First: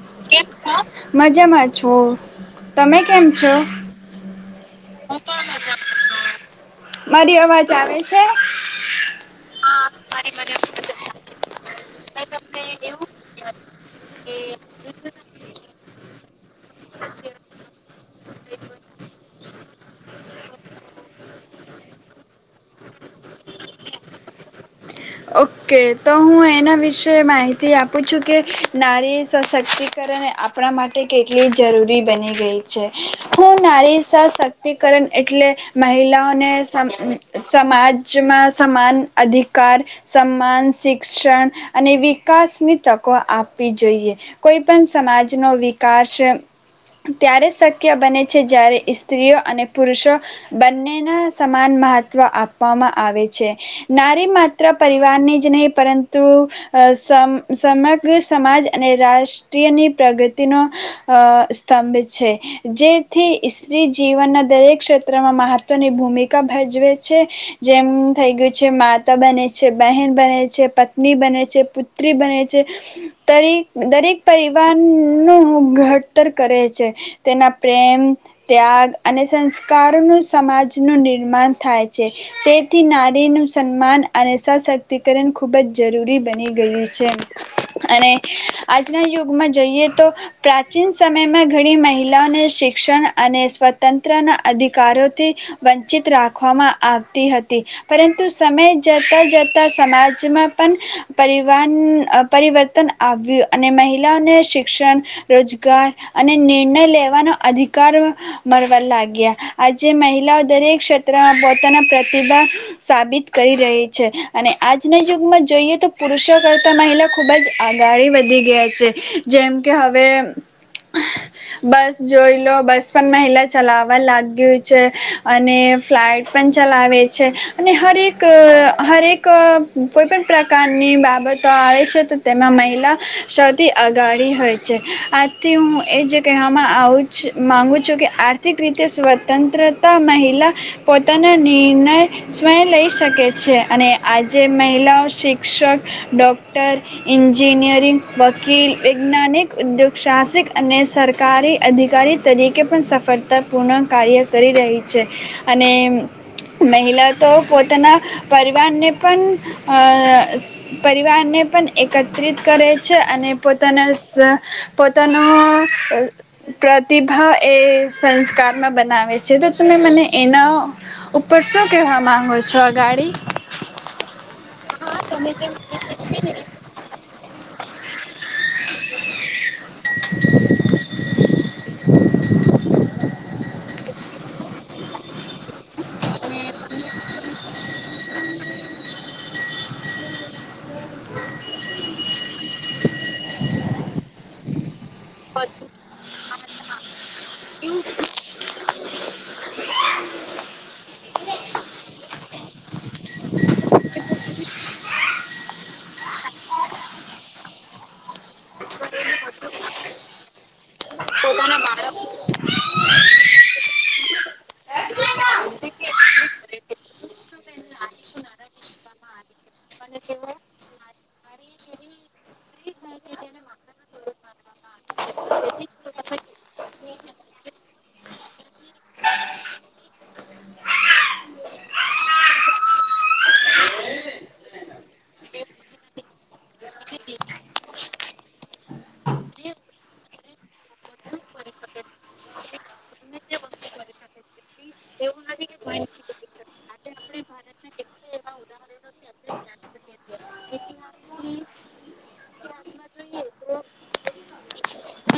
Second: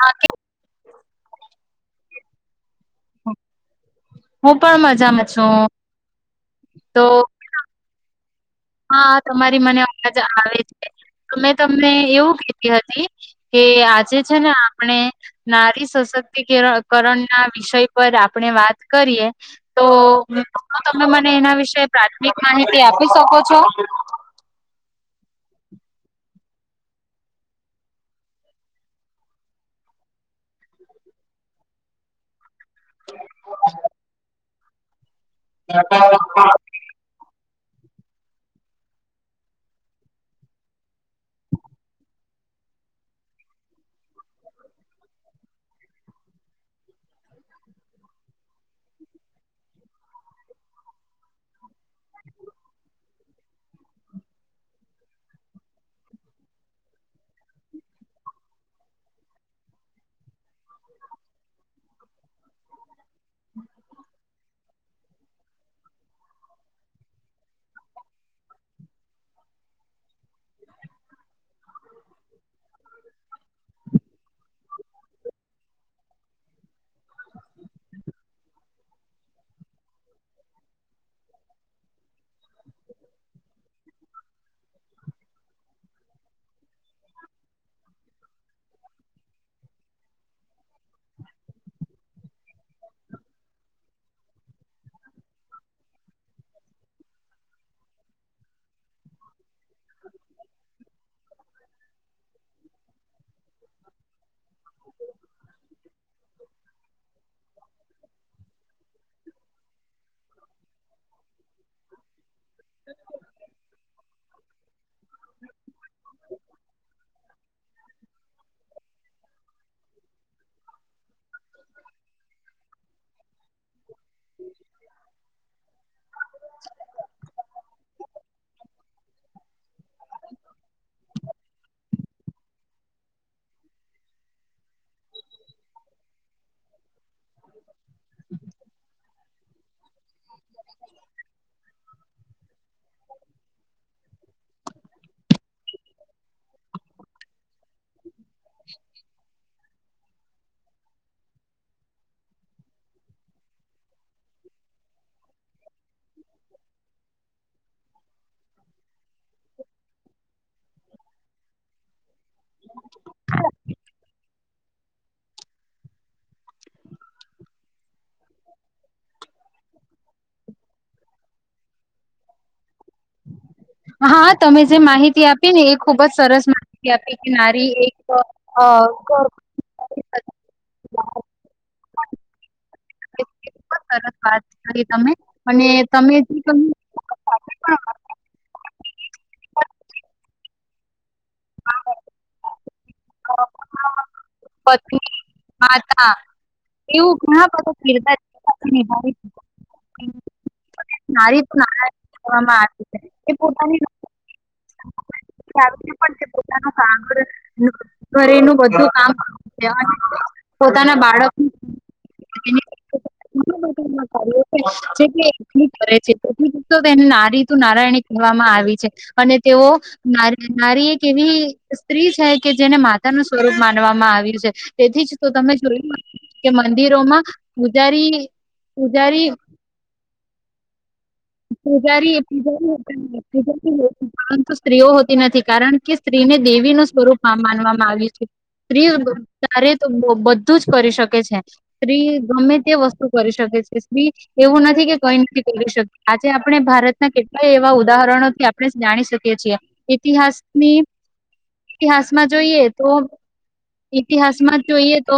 હા મજામાં છું. તમે કેમ છો. હું પણ મજામાં છું તો, મારી અવાજ આવે છે. હા, તમારી મને અવાજ આવે છે તં તમને એવું કધી હતી. કે આજે છે ને, આપણે નારી સશક્તિકરણકરણ ના વિષય પર આપણે વાત કરીએ. તો જો તમે મને એના વિશે પ્રાથમિક માહિતી આપી શકો છ. [unintelligible] ઓકે તો હું એના વિશે માહિતી આપું છું, કે નારી સશક્તિકરણ આપણા માટે કેટલી જરૂરી બની ગઈ. હું નારી. તે કરણ એટલે મહિલાઓને સમાજમાં સમાન અધિકાર શિક્ષણ અને વિકાસની તકો આપવી જોઈએ કોઈ પણ સમાજનો વિકાસ ત્યારે શક્ય બને છે. જ્યારે, સ્ત્રીઓ અને પુરુષો બંનેના સમાન મહત્વ આપવામાં આવે છે. નારી માત્ર પરિવારની જ નહીિ પરંતુ સમ સમગ્ર સમાજ અને રાષ્ટ્રીયની પ્રગતિ નો સ્તંભ છે. જેથી સ્ત્રી જીવનના દરેક ક્ષેત્રમાં મહત્વની ભૂમિકા ભજવે છે. જેમ થઈ ગયું છે. માતા બને છે. છે. બહેન બને પત્ની બને છે. પુત્રી બને છે. દરેક પરિવાર ન ઘ ઉતર કરે છે. તેના પ્રેમ ત્યાગ અને સંસ્કારોનું સમાજનું નિર્માણ થાય છે. તેથી નારીનું સન્માન અને સશક્તિકરણ ખૂબ જ જરૂરી બની ગયું છે. અને આજના યુગમાં જોઈએ. તો પ્રાચીન સમયમાં ઘણી મહિલાઓને શિક્ષણ અને સ્વતંત્રના અધિકારોથી વંચિત રાખવામાં આવતી હતી પરંતુ સમય જતા જતા સમાજમાં પણ પરવા પરિવર્તન આવ્યું અને મહિલાઓને શિક્ષણ રોજગાર અને નિર્ણય લેવાનો અધિકાર મળવા લાગ્યા. આજે મહિલાઓ દરેક ક્ષેત્રમાં પોતાના પ્રતિભા સાબિત કરી અને આજના યુગમાં જોઈએ, તો પુરુષો કરતા મહિલા ખુબ જ આગળ વધી ગયા છે. જેમ કે, હવે બસ જોઈ લો બસ પણ મહિલા ચલાવવા લાગુ છે. અને ફ્લાઇટ પણ ચલાવે છે. અને હરે એક હરેક કોઈ પણણ પ્રકારની બાબતો આવે છે. તો તેમાં મહિલા સૌથી અગાળ હોય છે. આથી હું એ જ કહેવામાં આવું માગું છું, કે આર્થિક રીતે સ્વતંત્રતા મહિલા પોતાના નિર્ણય સ્વં લઈ શકે. આજે મહિલાઓ શિક્ષક ડોક્ટર એન્જિનિયરિંગ વકીલ વૈજ્ઞાનિક ઉદ્યોગ સાહસિક અને સરકારી અધિકારી તરીકે પણ સફળતા પૂર્ણ કાર્ય કરી રહી છે. અને મહિલા તો પોતાના પરિવારને પણ પરિવારને પણ એકત્ર ચ્રિત કરે છે. અને પોતાના પોતાનો પ્રતિભા એ સંસ્કારમાં બનાવે છે. તો તમે મને એના ઉપર શું કેહેવા માંગો છો ગાડી હા, તમે જે માહિતી આપી ને એ ખુબ જ સરસ માહિતી આપી કે, નારી એક ખબ સરસ વાત. તમે અને તમે હા, હ, પ માતા એવું હા, ફ નારી તો નારાવામાં આવી છે એ પોતાની ઘરે બધું કામે પોતાના બાળક કર છે તેને નારીું નારાયણી કહેવામાં આવી છે અને તેઓ નારી એવી સ્ત્રી છે કે જેને માતા ન સ્વરૂપ માનવામાં આવ્યું છે તેથી જ તો તમે જોયું કે મંદિરોમાં પૂજારી પૂજારી પૂજારી પૂજારી પજારી પરંતુ સ્ત્રીઓ હોતી નથી કારણ કે સ્ત્રીને દેવી નું સ્વરૂપ માનવામાં આવ્યું છે સ્ત્રી તારે તો બધું જ કરી શકે છે સ્ત્રી ગમે તે વસ્તુ કરી શકે છે સ્ત્રી એવું નથી કે કઈ નથી કરી શકે આજે આપણે ભારતના કેટલાય એવા ઉદાહરણોથી આપણે જાણી શકીએ છીએ ઈતિહાસની ઇતિહાસમાં જોઈએ તો ઈતિહાસમાં જોઈએ તો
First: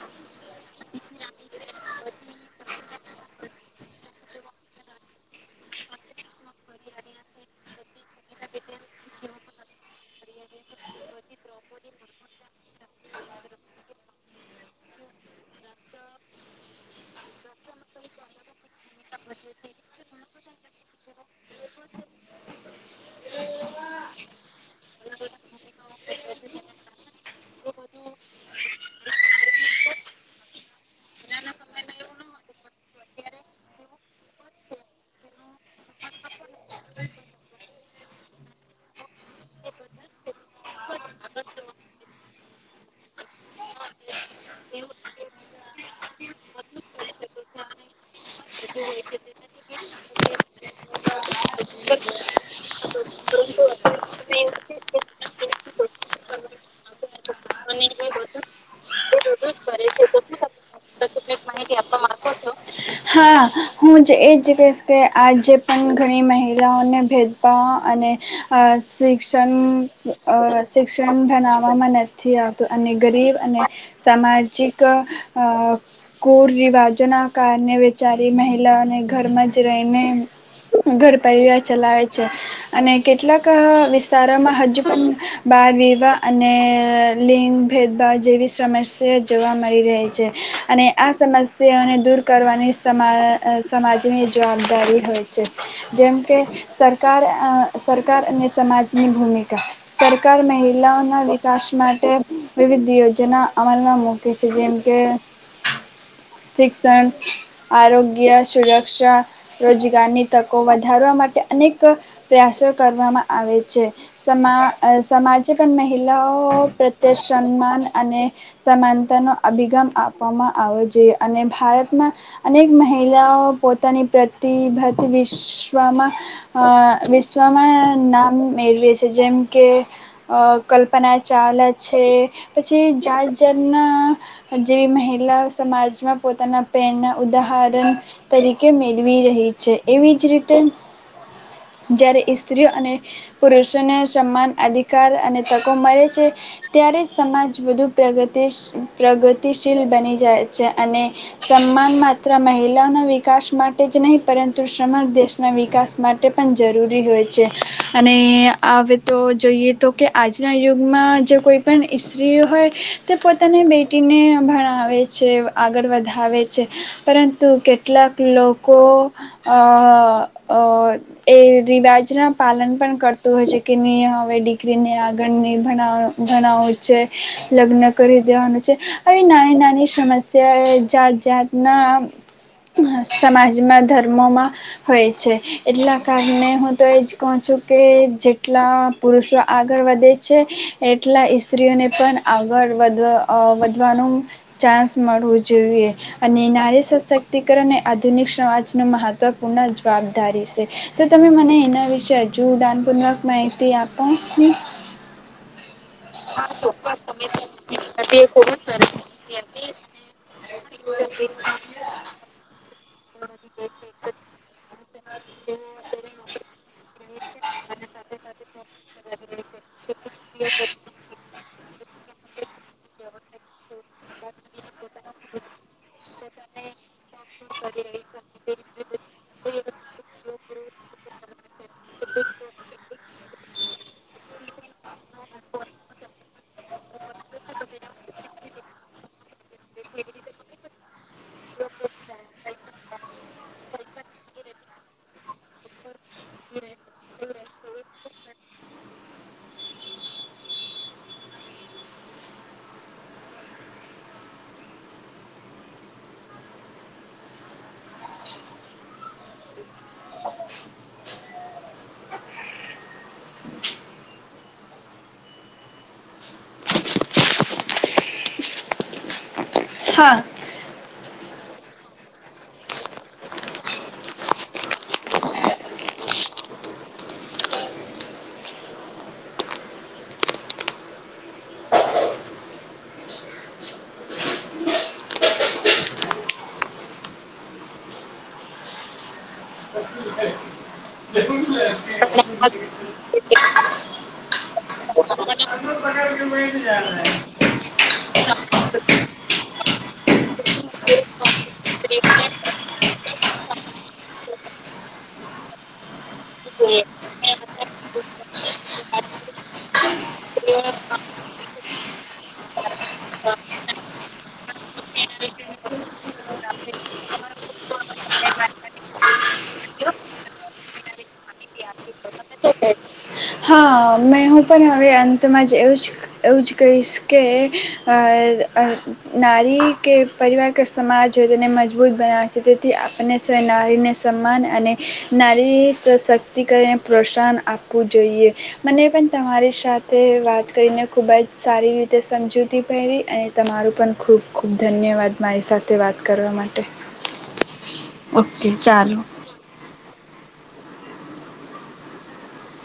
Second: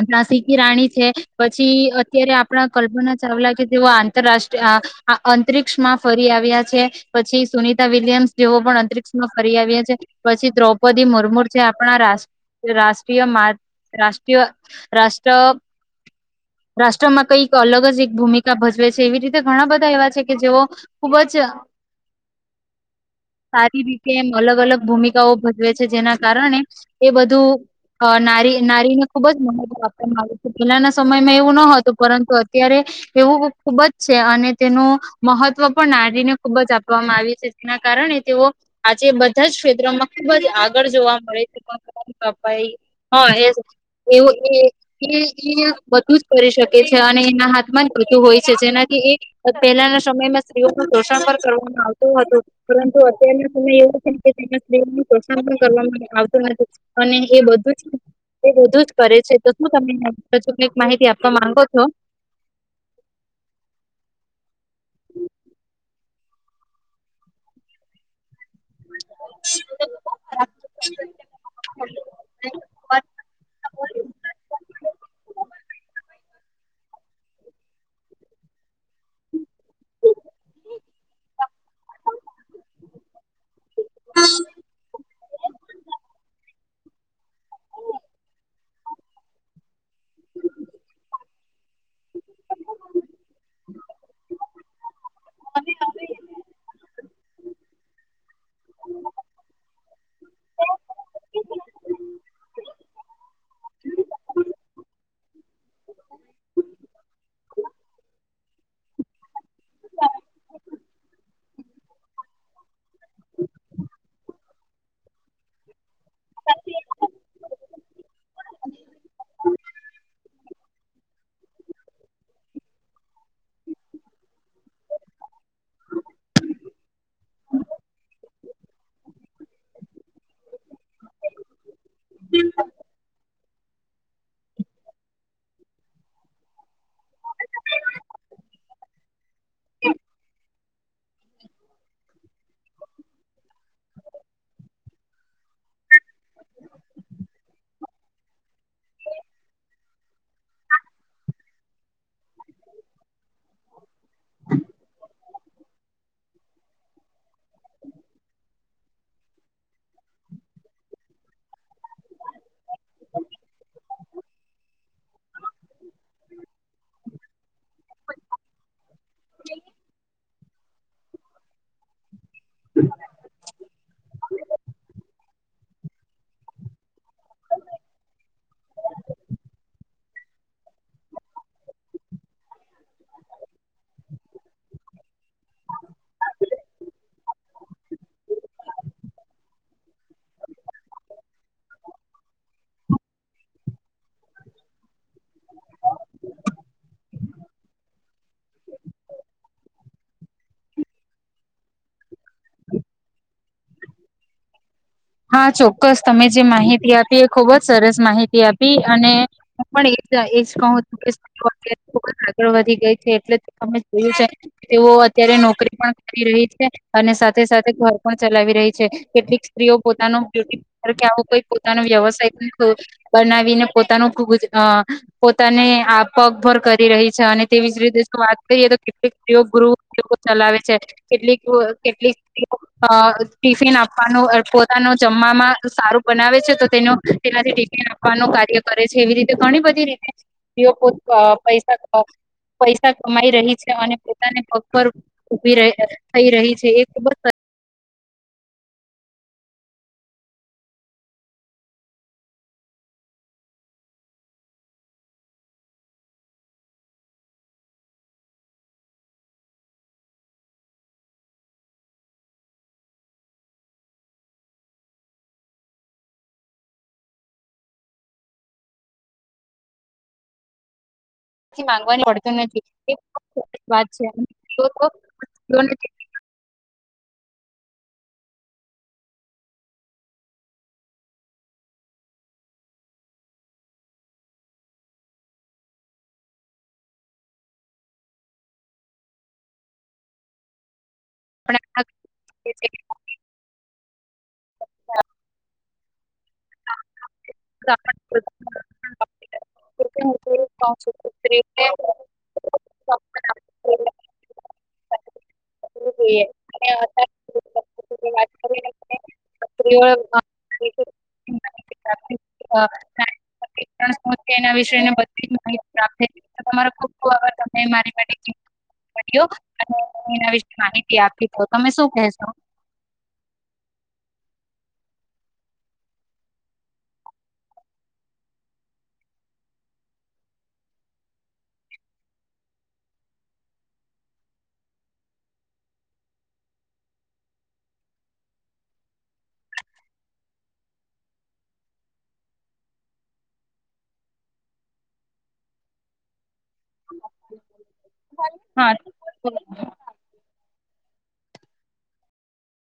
આપણા સી કી રાણી છે પછી અત્યારે આપણા કલ્પના ચાવલા કે જેઓ આંતરરાષ્ટ્રીય અંતરિક્ષમાં ફરી આવ્યા છે પછી સુનિતા વિલિયમ્સ જેવો પણ અંતરિક્ષમાં ફરી આવ્યા છે પછી દ્રૌપદી મુર્મુ છે આપણા રાષ્ટ્રીય મા રાષ્ટ્રીય રાષ્ટ્ર રાષ્ટ્રમાં કઈક અલગ જ એક ભૂમિકા ભજવે છે એવી રીતે ઘણા બધા છે કે જેઓ ખૂબ જ સારી રીતે અલગ અલગ ભૂમિકાઓ ભજવે છે જેના કારણે એ બધું નારી નારીને ખુબ જ મહત્વ આપવામાં આવે છે પહેલાના સમયમાં એવું ન હતું પરંતુ અત્યારે એવું ખુબ જ છે અને તેનું મહત્વ પણ નારીને ખૂબ જ આપવામાં આવી છે જેના કારણે તેઓ આજે બધા જ ક્ષેત્રમાં ખૂબ જ આગળ જોવા મળે છે પપાઈ હ બધું જ કરી શકે છે અને એના હાથમાં જ પતું હોય છે જેનાથી એ પહેલાના સમયમાં સ્ત્રીઓનું પોષણ પણ કરવામાં આવતું હતું પરંતુ અત્યારના સમય એવો છે કે જેમાં સ્ત્રીઓનું પોષણ પણ કરવામાં આવતું નથી અને એ બધું જ એ બધું જ કરે છે તો શું તને હજુ કક માહિતી આપવા માંગો છો હા હું એ જ કહીશ કે આજે પણ ઘણી મહિલાઓને ભેદભાવ અને શિક્ષણ શિક્ષણ બનાવવામાં નથી આવતું અને ગરીબ અને સામાજિક કુર રિવાજના આકાર અ્ય વચારી મહિલા અને ઘરમાં જ રહીને ઘર પરિવાર ચલાવે છે અને કેટલાક વિસ્તારોમાં હજુ પણ બાર વિવાહ અને લિંગ ભેદભાવ જેવી સમસ્યા જોવા મળી રહી છે અને આ સમસ્યાને દૂર સમાજની જવાબદારી હોય છે જેમ કેકાર સરકાર સમાજની ભૂમિકા સરકાર મહિલાઓના વિકાસ માટે વિવિધ યોજના અમલમાં મૂકે છે જેમ કે શિક્ષણ આરોગ્ય સુરક્ષા રોજગારની તકો વધારવા માટે અનેક પ્રયાસો કરવામાં આવે છે સમા સમાજે પણ મહિલાઓ પ્રત્યે સન્માન અને સમાનતા નો અભિગમ આપવામાં આવો જોઈએ અને ભારતમાં અનેક મહિલાઓ પોતાની પ્રતિભાતિ વિશ્વમાં વિશ્વમાં નામ મેળવે છે જેમ કે અ કલ્પના ચાવલા છે પછી જા જનના જેવી મહિલાઓ સમાજમાં પોતાના ઉદાહરણ તરીકે મેળવી રહી છે એવી જ રીતે જ્યારે સ્ત્રીઓ અને પુરુષોને સમાન અધિકાર અને તકો મળે છે ત્યારે સમાજ વધુ પ્રગતિ પ્રગતિશીલ બની જાય છે અને સમાન માત્ર મહિલાઓના વિકાસ માટે જ નહીં પરંતુ સમાન દેશના વિકાસ માટે પણ જરૂરી હોય છે અને હવે તો જોઈએ તો કે આજના યુગમાં જે કોઈ પણ સ્ત્રીઓ હોય તે પોતાને બે ને ભણાવે છે આગળ વધ છે પરંતુ કેટલાક લોકો એ રિવાજના પાલન પણ કરતોું હોય છે કે નિમ હવે દીકરીને આગળની ભણ ભણાવું છે લગ્ન કરી દેવાનું છે આવી નાની નાની સમસ્યા એ જાત જાતના સમાજમાં ધર્મોમાં હોય છે એટલા કારણે હું તો એજ કહ છું કે જેટલા પુરુષો આગળ વધે છે એટલા સ્ઈત્રીઓને પણ આગળ વધવા વધવાનું ચાન્સ મળવું જો જોઈએ અને નારી સશક્તિકરણ એ આધુનિક સમાજ ન મહત્વપૂર્ણ જવાબદારી છે તો તમે મને એના વિશે હજુદાનપૂર્વક માહિતી આપો ને હા ચોક્કસ તમે જે માહિતી આપી એ ખુબ જ સરસ માહિતી આપી અને હું પણ એ જ કહુંું કે ખબ જ આગળ વધી ગઈ એટલે તમે જોયું છે તેઓ અત્યારે નોકરી પણ કરી રહી છે અને સાથે સાથે ઘર પણ ચલાવી રહી છે કેટલીક સ્ત્રીઓ પોતાનો બ્યુટી કે આવો પોતાનો વ્યવસાય બનાવીને પોતાનું પોતાને પગભર કરી રહી છે અને તેવી જ રીતે જો વાત કરીએ તો કેટલીક સ્ત્રીઓ ગૃ ચલાવે છે કેટલીક કેટલીક સ્ત્રીઓ ટિફિન આપવાનું તા ન જમવામાં સારું બનાવે છે તો તેનું તેનાથી ટિકિટ આપવાનું કાર્ય કરે છે એવી રીતે ઘણી બધી રીતે સ્ પો અ પૈસા પૈસા કમાઈ રહી છે અને પોતાને પગ પર ઉભી થઈ રહી છે એ બસ હા પી ગવાની પડત નથી વાત છે પણ ના. જોઈએ અને અત્યારે જ. [inaudible] સુથ. [inaudible] વાત કરીને [inaudible] હ થ [inaudible] હ એના વિશેને બધી માહિતી પ્રાપ્ થ તમા ખુબ ખબ ત મારી્યો અને એ વિ માહિતી આપી તો તમે શું કહેશો. હા મેં હું પણ હવે અંતમાં જ એવું જ એવું જ કહીશ કે નારી કે પરિવાર કે સમાજ હોય તેને મજબૂત બનાવે છે તેથી આપણને સ નારીને સન્માન અને નારી સશક્તિકને પ્રોત્સાહન આપવું જોઈએ મને. પણ તમારી સાથે વાત કરીને ખૂબ જ સારી રીતે સમજૂતી પહેરી અને તમારું પણ ખૂબ ખૂબ ધન્યવાદ મારી સાથે વાત કરવા માટે. ઓકે હા ચાલો.